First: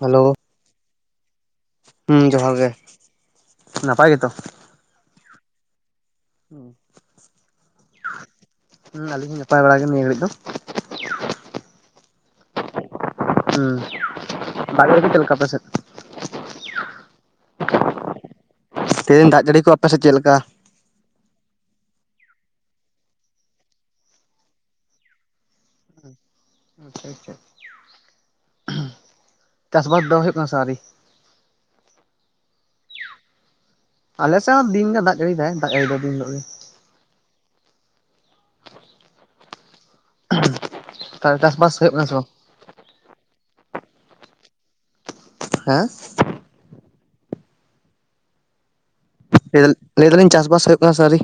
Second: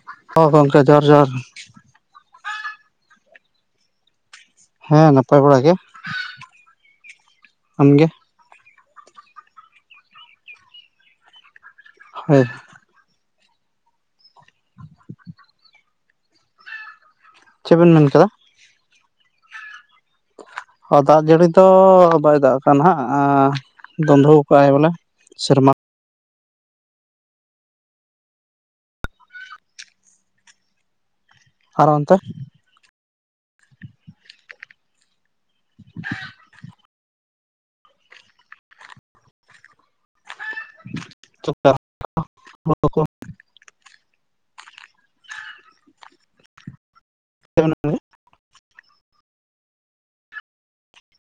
Hello ᱦᱚᱸ ᱜᱚᱝᱠᱮ ᱡᱚᱦᱟᱨ ᱡᱚᱦᱟᱨ ᱦᱩᱸ ᱡᱚᱦᱟᱨ ᱜᱮ ᱱᱟᱯᱟᱭ ᱜᱮᱛᱚ ᱦᱮᱸ ᱱᱟᱯᱟᱭ ᱵᱟᱲᱟ ᱜᱮ ᱟᱢᱜᱮ ᱦᱩᱸ ᱟᱹᱞᱤᱧ ᱦᱚᱸ ᱱᱟᱯᱟᱭ ᱵᱟᱲᱟ ᱜᱮ ᱱᱤᱭᱟᱹ ᱜᱷᱟᱹᱲᱤᱡ ᱫᱚ᱾ ᱦᱳᱭ ᱦᱩᱸ ᱫᱟᱜᱠᱮᱫᱟ ᱪᱮᱫ ᱞᱮᱠᱟ ᱟᱯᱮ ᱥᱮᱫ ᱪᱮᱫ ᱵᱮᱱ ᱢᱮᱱ ᱠᱮᱫᱟ? ᱛᱮᱦᱮᱧ ᱫᱟᱜ ᱡᱟᱹᱲᱤ ᱠᱚ ᱟᱯᱮᱥᱮᱫ ᱪᱮᱫ ᱞᱮᱠᱟ? ᱫᱟᱜ ᱡᱟᱹᱲᱤ ᱫᱚ ᱵᱟᱭ ᱫᱟᱜ ᱠᱟᱫᱟ ᱦᱟᱸᱜ ᱫᱚᱱᱫᱷᱨᱚ ᱠᱟᱜᱟᱭ ᱵᱚᱞᱮ ᱥᱮᱨᱢᱟ ᱟᱪᱪᱷᱟ ᱟᱪᱪᱷᱟ [inaudible] ᱪᱟᱥ ᱵᱟᱥ ᱫᱚ ᱦᱩᱭᱩᱜ ᱠᱟᱱᱟ ᱥᱮ ᱟᱣᱨᱤ? ᱟᱨ ᱚᱱᱛᱮ ᱟᱞᱮ ᱥᱮᱫ ᱦᱚᱸ ᱫᱤᱱᱜᱮ ᱫᱟᱜ ᱡᱟᱲᱤᱫᱟᱭ ᱫᱟᱜ ᱡᱟᱹᱲᱤᱚᱫ ᱫᱤᱱ ᱦᱤᱞᱳᱜ ᱜᱮ᱾ ᱛᱟᱦᱮ ᱪᱟᱥᱵᱟᱥ ᱦᱩᱭᱩᱜ ᱠᱟᱱᱟ ᱥᱮ ᱵᱟᱝ? [unintelligible] ᱦᱮᱸ [inaudible] ᱞᱟᱹᱭᱫᱟ ᱞᱟᱹᱭ ᱮᱫᱟᱞᱤᱧ ᱪᱟᱥᱵᱟᱥ ᱦᱩᱭᱩᱜ ᱠᱟᱱᱟ ᱥᱮ ᱟᱹᱣᱨᱤ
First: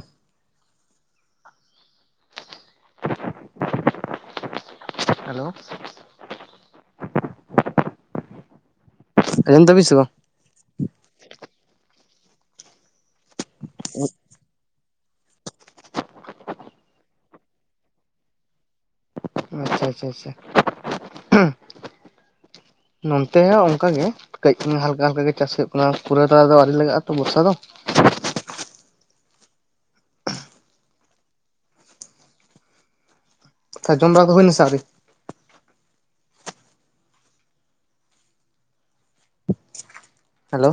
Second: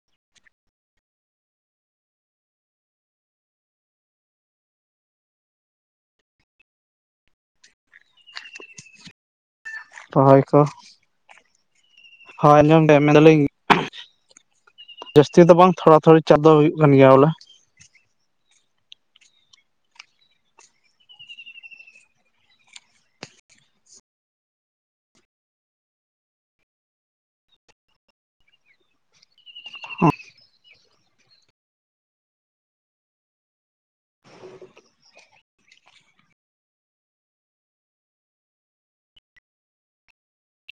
ᱦᱮᱞᱳ ᱟᱸᱡᱚᱢ ᱫᱟᱵᱤᱱ ᱥᱮ ᱵᱟᱝ? ᱨᱚᱦᱚᱭ ᱠᱚ, ᱦᱳᱭ ᱟᱸᱡᱚᱢ ᱫᱚ ᱢᱮᱱ ᱫᱟᱞᱤᱧ ᱡᱟᱹᱥᱛᱤ ᱫᱚ ᱵᱟᱝ ᱛᱷᱚᱲᱟ ᱛᱷᱚᱲᱤ ᱪᱟ ᱫᱚ ᱦᱩᱭᱩᱜ ᱠᱟᱱ ᱜᱮᱭᱟ ᱵᱚᱞᱮ, ᱟᱪᱪᱷᱟ, ᱟᱪᱪᱷᱟ, ᱟᱪᱪᱷᱟ, ᱱᱚᱱᱛᱮ ᱦᱚᱸ ᱚᱱᱠᱟ ᱜᱮ ᱠᱟᱹᱡᱽ ᱦᱟᱞᱠᱟ ᱦᱟᱞᱠᱟ ᱜᱮ ᱪᱟᱥ ᱦᱩᱭᱩᱜ ᱠᱟᱱᱟ ᱯᱩᱨᱟᱹ ᱫᱚ ᱟᱹᱨᱤ ᱞᱟᱜᱟᱜᱼᱟ ᱛᱚ ᱵᱚᱨᱥᱟ ᱫᱚ, [unintelligible] ᱛᱟ ᱡᱚᱢᱵᱟᱲᱟ ᱠᱚ ᱦᱩᱭᱱᱟᱥᱮ ᱟᱣᱨᱤ? ᱦᱮᱞᱳ ᱾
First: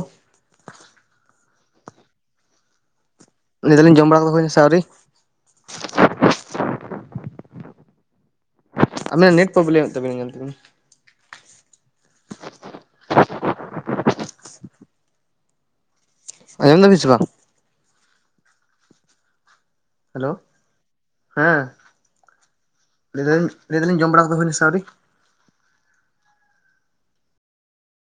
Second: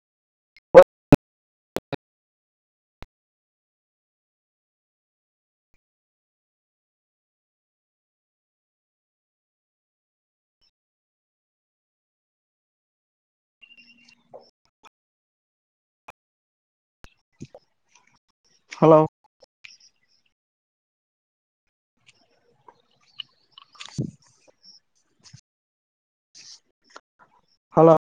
ᱞᱮ ᱫᱟᱹᱞᱤᱧ ᱡᱚᱢ ᱵᱟᱲᱟ ᱠᱚ ᱫᱚ ᱦᱩᱭᱮᱱᱟ ᱥᱮ ᱟᱹᱣᱨᱤ? ᱟᱵᱮᱱᱟᱜ ᱱᱮᱴ ᱯᱨᱚᱵᱞᱮᱢ ᱮᱫ ᱛᱟᱵᱮᱱᱟᱭ ᱧᱮᱞ ᱛᱟᱵᱤᱱ, [inaudible] ᱟᱸᱡᱚᱢ ᱫᱟᱵᱤᱱ ᱥᱮ ᱵᱟᱝ? ᱦᱮᱞᱳ, ᱦᱮᱞᱳ ᱦᱮᱸ ᱞᱟᱹᱭ ᱫᱟᱞᱤᱧ ᱞᱟᱹᱭ ᱫᱟᱞᱤᱧ ᱡᱚᱢ ᱵᱟᱲᱟ ᱠᱚᱫᱚ ᱦᱩᱭᱱᱟ ᱥᱮ ᱟᱣᱨᱤ? ᱦᱮᱞᱳ,